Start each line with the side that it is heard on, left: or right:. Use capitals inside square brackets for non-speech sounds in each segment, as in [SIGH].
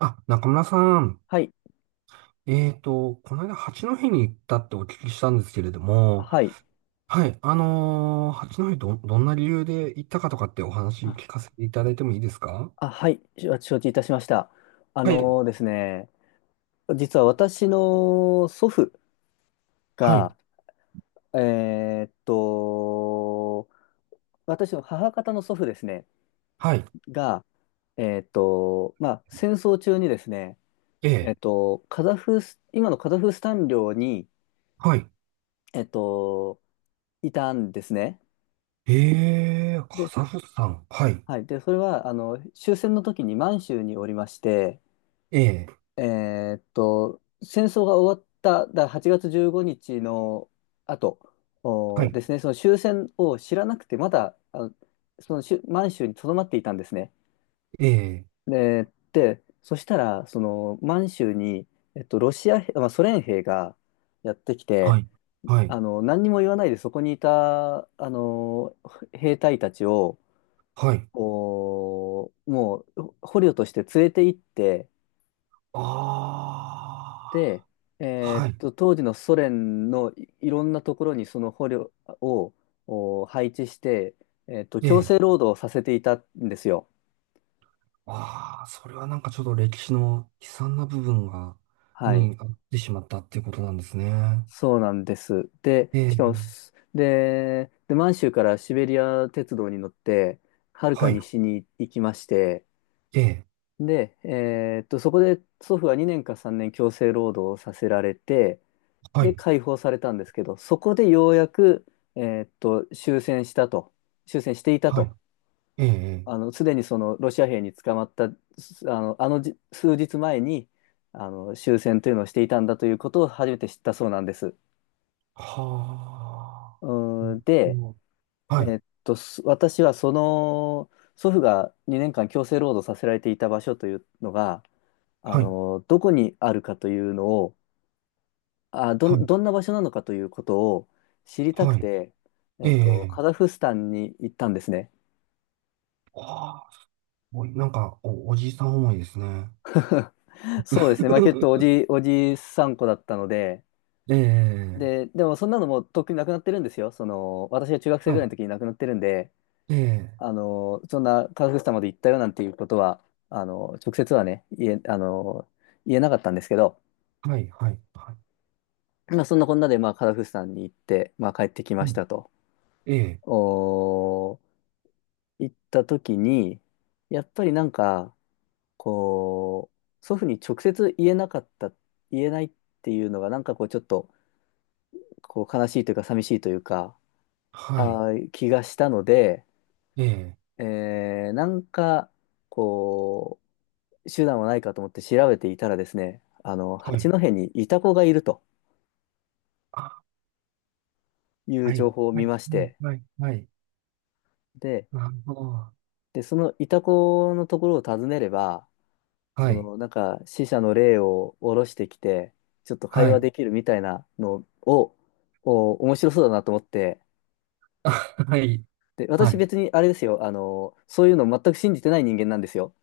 right: あ、中村さん。
left: はい。
right: この間、八戸に行ったってお聞きしたんですけれども、
left: はい。
right: はい、八戸どんな理由で行ったかとかってお話
left: あ、
right: 聞かせていただいてもいいですか？
left: あ、はい。承知いたしました。あ
right: はい、
left: のーですね、実は私の祖父
right: はい、
left: が、えーっと、私の母方の祖父ですね、
right: はい、
left: が、まあ、戦争中にですね、
right: え
left: えー
right: え、
left: っと、カザフス、今のカザフスタン領に、
right: はい、
left: えーっと、いたんですね。
right: ええ、
left: で、
right: カザフスタン、はい、
left: はい。で、それは、あの、終戦の時に満州におりまして、
right: ええ、
left: 戦争が終わった、だ8月15日の後
right: は
left: お
right: い、
left: ですね、その終戦を知らなくて、まだあそのしゅ満州に留まっていたんですね。
right: ええ、
left: で、そしたら、その満州に、えっと、ロシア兵、まあ、ソ連兵がやってき
right: は
left: て、
right: い、はい、
left: あの何にも言わないでそこにいたあの兵隊たちを
right: はい、
left: もう捕虜として連れて行って、
right: あ
left: で、
right: あ、
left: えー
right: は
left: っ
right: い、
left: と、当時のソ連のいろんなところにその捕虜を配置して、強
right: ええ。
left: 制労働をさせていたんですよ。
right: ああ、それはなんかちょっと歴史の悲惨な部分が、
left: はい。
right: にあってしまったっていうことなんですね。
left: そうなんです。
right: え
left: で、しかも
right: え、
left: す、で、で、満州からシベリア鉄道に乗って、はるか
right: はい、
left: 西に行きまして、
right: ええ、
left: で、えーっと、そこで祖父は2年か3年強制労働をさせられて、
right: は
left: で
right: い、
left: 解放されたんですけど、そこでようやく、えーっと、終戦したと、終戦していた
right: はい、
left: と、
right: ええ、え
left: あ
right: え、
left: の、すでにそのロシア兵に捕まった、すあの、あのじ数日前に、あの、終戦というのをしていたんだということを初めて知ったそうなんです。
right: は
left: う
right: あ、
left: ーん
right: う
left: で、
right: ん、
left: え
right: はい、
left: ーっと、私はその、祖父が2年間強制労働させられていた場所というのが、あ
right: はい、
left: の、どこにあるかというのを、
right: はい、
left: どんな場所なのかということを知りたく
right: はい、
left: て、え
right: え
left: っと、
right: え、
left: カザフスタンに行ったんですね。
right: はあ、すごい、なんかおじいさん思いですね。
left: そうですね。まあ、結構お
right: [LAUGHS]
left: じ、おじさん子だったので、
right: ええ、
left: で、でもそんなのもうとっくになくなってるんですよ。その、私が中学生
right: は
left: ぐらい
right: い、
left: の時に亡くなってるんで、
right: ええ、
left: あの、そんなカザフスタンまで行ったよなんていうことは、あの、直接はね、言えなかったんですけど、
right: はい、はい、は
left: まあ、そんなこんなで、まあ、カザフスタンに行って、まあ、帰ってき
right: い、
left: ま
right: う
left: し
right: ん、
left: たと。
right: ええ、
left: おー、行った時に、やっぱりなんか、こう、祖父に直接言えなかった、言えないっていうのが、なんかこう、ちょっと、こう、悲しいというか、寂しいというか、
right: はい、
left: 気がしたので、
right: ええ、
left: なんか、こう、手段はないかと思って調べていたらですね、あの、
right: はい、
left: 八戸にイタコがいると
right: あ、
left: いう
right: はい、
left: 情報を
right: は
left: 見
right: い、
left: まし
right: はい、
left: て、
right: はい、はい、
left: で、
right: なるほど。
left: そのイタコのところを訪ねれば、
right: は
left: そ
right: い。
left: の、なんか、死者の霊を下ろしてきて、ちょっと会
right: は
left: 話
right: い。
left: できるみたいなのを、面白そうだなと思って、
right: [LAUGHS] あ、はい。
left: で、
right: は
left: 私
right: い。
left: 別にあれですよ、あの、そういうの全く信じてない人間なんですよ。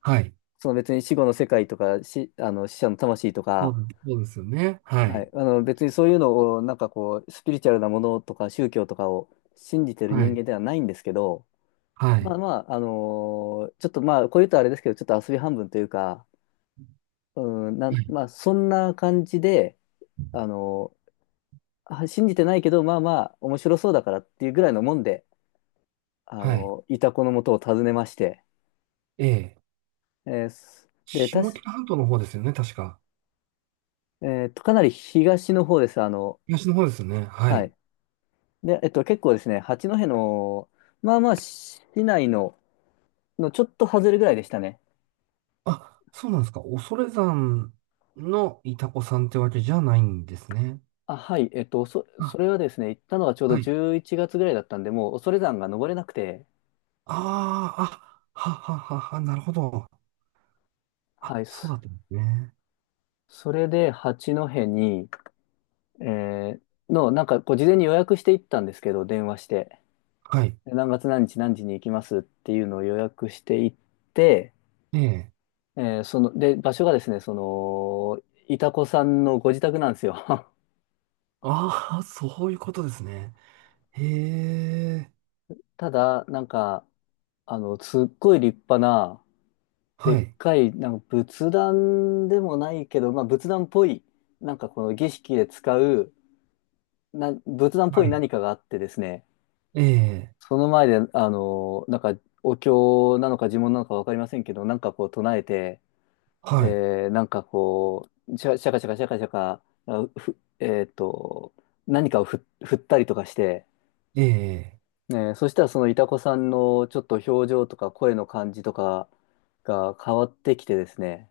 right: はい。
left: その別に死後の世界とか、あの、死者の魂と
right: そ
left: か、
right: うです、そうですよね。は
left: は
right: い。
left: い、あの、別にそういうのを、なんかこう、スピリチュアルなものとか宗教とかを信じてる
right: は
left: 人
right: い。
left: 間ではないんですけど、
right: は
left: まあ
right: い。
left: まあ、ちょっとまあ、こういうとあれですけど、ちょっと遊び半分というか、
right: はい。
left: まあ、そんな感じで、あのあ信じてないけど、まあまあ、面白そうだからっていうぐらいのもんで、あ
right: はい。
left: の、イタコのもとを訪ねまして、
right: ええ。
left: えーすで、た
right: 下
left: し、
right: 北半島の方ですよね、確か。
left: えーっと、かなり東の方です、あの、
right: 東の方ですよね。は
left: は
right: い。
left: い。で、えっと、結構ですね、八戸の、まあまあ、市内の、のちょっと外れぐらいでしたね。
right: あ、そうなんですか。恐山のイタコさんってわけじゃないんですね。
left: あ、はい、えっと、
right: あ、
left: それはですね、行ったのがちょうど
right: はい。
left: 11月ぐらいだったんで、もう恐山が登れなくて、
right: ああ、あ、はははは、なるほど。あ、
left: はい、
right: そうだったんですね。
left: それで八戸に、えーの、なんかこう事前に予約していったんですけど、電話して。
right: はい。
left: で何月何日何時に行きますっていうのを予約していって、
right: ええ。
left: その、で、場所がですね、その、いたこさんのご自宅なんですよ。
right: ああ、そういうことですね。へえ。
left: [LAUGHS] ただ、なんか、あの、すっごい立派な、で
right: は
left: っ
right: い。
left: かい、なんか仏壇でもないけど、まあ仏壇っぽい、なんかこの儀式で使う、仏壇っぽ
right: は
left: い
right: い。
left: 何かがあってですね、
right: ええ、
left: その前で、あの、なんかお経なのか呪文なのかわかりませんけど、なんかこう唱えて、
right: はい、
left: で、なんかこう、シャシャカシャカシャカシャカ、あふ、えっと、何かを振ったりとかして、
right: ええ、
left: ね、そしたらそのいた子さんのちょっと表情とか声の感じとかが変わってきてですね、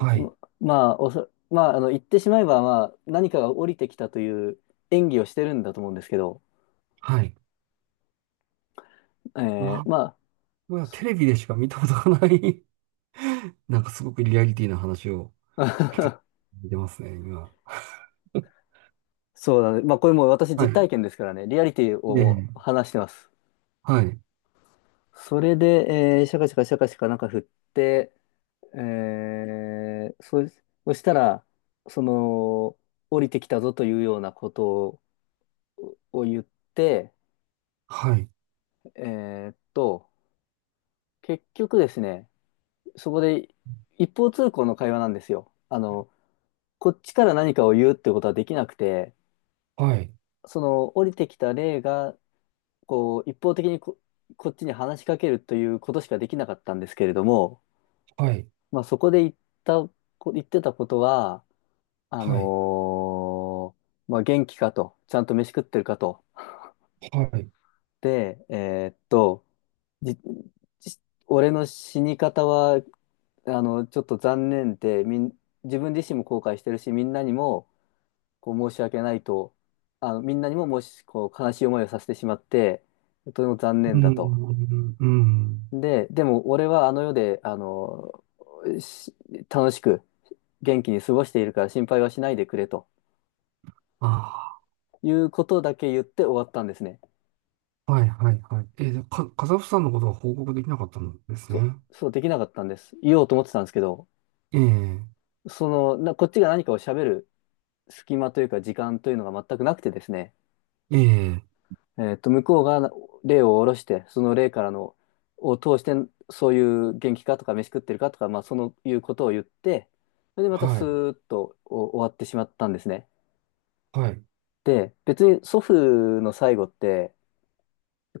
right: はい、
left: まあ、あの、言ってしまえば、まあ、何かが降りてきたという演技をしてるんだと思うんですけど、
right: はい。う
left: え
right: わ、
left: ーま
right: うわ、テレビでしか見たことがない。 [LAUGHS] なんかすごくリアリティな話を聞か
left: あ、
right: れてますね、今。
left: [LAUGHS] そうだね。まあ、これもう私
right: は
left: 実
right: い、
left: 体験ですからね、リアリティを
right: え
left: もう
right: え、
left: 話してます。
right: はい、
left: それで、えーシャカシャカシャカシャカなんか振って、えー、そ、そしたら、その、降りてきたぞというようなことを言って、
right: はい、
left: えーっと、結局ですね、そこで一方通行の会話なんですよ。あの、こっちから何かを言うってことはできなくて、
right: はい、
left: その降りてきた霊が、こう、一方的にこっちに話しかけるということしかできなかったんですけれども、
right: はい、
left: まあそこでた、言ってたことは、あ
right: はい、
left: のまあ、元気かと、ちゃんと飯食ってるかと。
right: はい。
left: で、えーっと、じ、じ俺の死に方は、あの、ちょっと残念で、自分自身も後悔してるし、みんなにも、こう、申し訳ないと、あの、みんなにも、もし、こう、悲しい思いをさせてしまって、とても残
right: う
left: 念
right: ー
left: だと。
right: ん、うーん、
left: で、でも、俺はあの世で、あの、し楽しく、元気に過ごしているから心配はしないでくれと
right: あ
left: いうことだけ言って終わったんですね。
right: あ、はい、はい、はい。ええ、カザフさんのことは報告できなかったんですね。
left: そ、そうできなかったんです。言おうと思ってたんですけど、
right: ええ、
left: その、こっちが何かを喋る隙間というか時間というのが全くなくてですね、
right: ええ、
left: えっと、向こうが例を下ろして、その例からの、を通して、そういう元気かとか飯食ってるかとか、まあ、そのいうことを言って、それでまた
right: は
left: ス
right: い、
left: ーッと終わってしまったんですね。
right: はい、
left: で、別に祖父の最後って、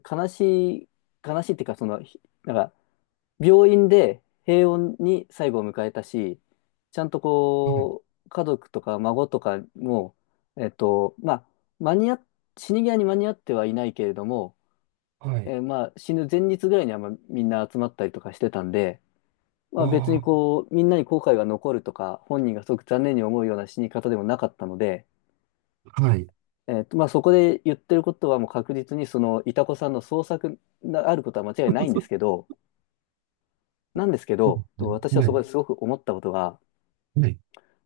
left: 悲しい、悲しいっていうか、その、なんか、病院で平穏に最後を迎えたし、ちゃんと
right: はい、
left: こう、家族とか孫とかも、えっと、まあ、間に合っ、死に際に間に合ってはいないけれども、
right: はい、
left: えーまあ、死ぬ前日ぐらいにはまあみんな集まったりとかしてたんで、まあ、別に
right: あ
left: こう、みんなに後悔が残るとか、本人がすごく残念に思うような死に方でもなかったので、
right: あ、はい。
left: えっと、まあ、そこで言ってることはもう確実にその、いたこさんの創作があることは間違いないんですけ
right: [LAUGHS]
left: ど、なんですけど、私は
right: はい、は
left: そ
right: い、
left: こですごく思ったことが、
right: はい。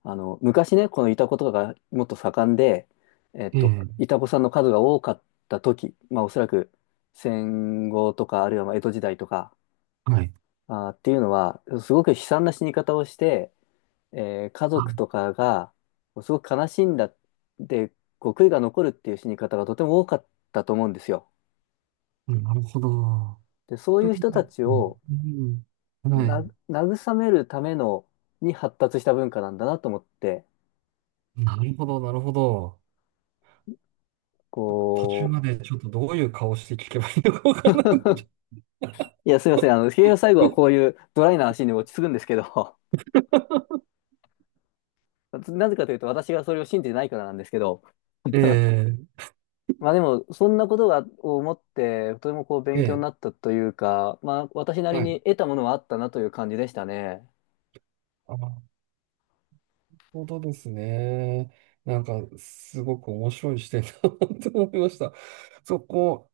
left: あの、昔ね、このイタコとかがもっと盛んで、えっ
right: え
left: と、
right: え、
left: イタコさんの数が多かった時、まあおそらく戦後とか、あるいはまあ江戸時代とか、
right: はい。
left: っていうのは、すごく悲惨な死に方をして、えー家族と
right: あ、
left: かが、すごく悲しんだ、で、こう悔いが残るっていう死に方がとても多かったと思うんですよ。
right: うん、なるほど。
left: で、そう
right: そ
left: い
right: れ
left: う
right: で
left: 人た
right: ね、
left: ち
right: う
left: を
right: ん、うん、はい。
left: な、慰めるための、に発達した文化なんだなと思って、
right: なるほど、なるほど。途中
left: こう、
right: までちょっとどういう顔して聞けばいいのかわからなくなっち
left: いや、すいません。あの、結局最後
right: ゃ
left: は
right: っ
left: こういうドライな話に落ち着くんですけど、[LAUGHS] なぜかというと私がそれを信じてないからなんですけど、
right: た。 [LAUGHS] ええ、
left: まあでも、そんなことを思って、とてもこう勉強
right: え
left: になったというか、まあ私な
right: え、
left: り
right: はい。
left: に得たものはあったなという感じでしたね。
right: あ、なるほどですね。なんか、すごく面白い視点だなと思いました。そこ、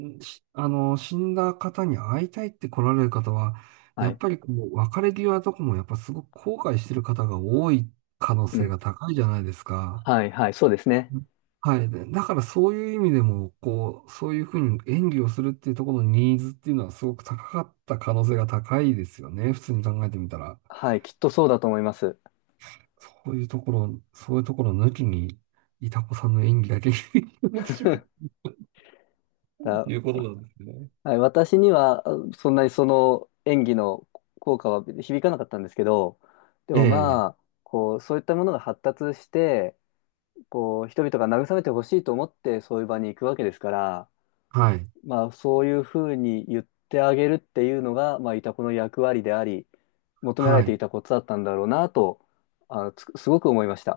right: んしあの、死んだ方に会いたいって来られる方は、
left: は
right: やっ
left: い。
right: ぱりこう、別れ際とかもやっぱすごく後悔してる方が多い可能
left: う
right: 性
left: ん。
right: が高いじゃないですか。
left: はい、はい、そうですね。
right: うん、はい。で、だからそういう意味でも、こう、そういうふうに演技をするっていうところのニーズっていうのはすごく高かった可能性が高いですよね。普通に考えてみたら。
left: はい、きっとそうだと思います。
right: そういうところ、そういうところ抜きに、いたこさんの演技だけ [LAUGHS] になってしまうと
left: だ、
right: いうことなんですね。
left: はい、私には、あそんなにその演技の効果は響かなかったんですけど、で
right: え
left: もま
right: え。
left: あ、こう、そういったものが発達して、こう、人々が慰めてほしいと思ってそういう場に行くわけですから、
right: はい。
left: まあ、そういうふうに言ってあげるっていうのが、まあ、イタコの役割であり、求められ
right: は
left: てい
right: い。
left: たことだったんだろうなと、あの、すごく思いました。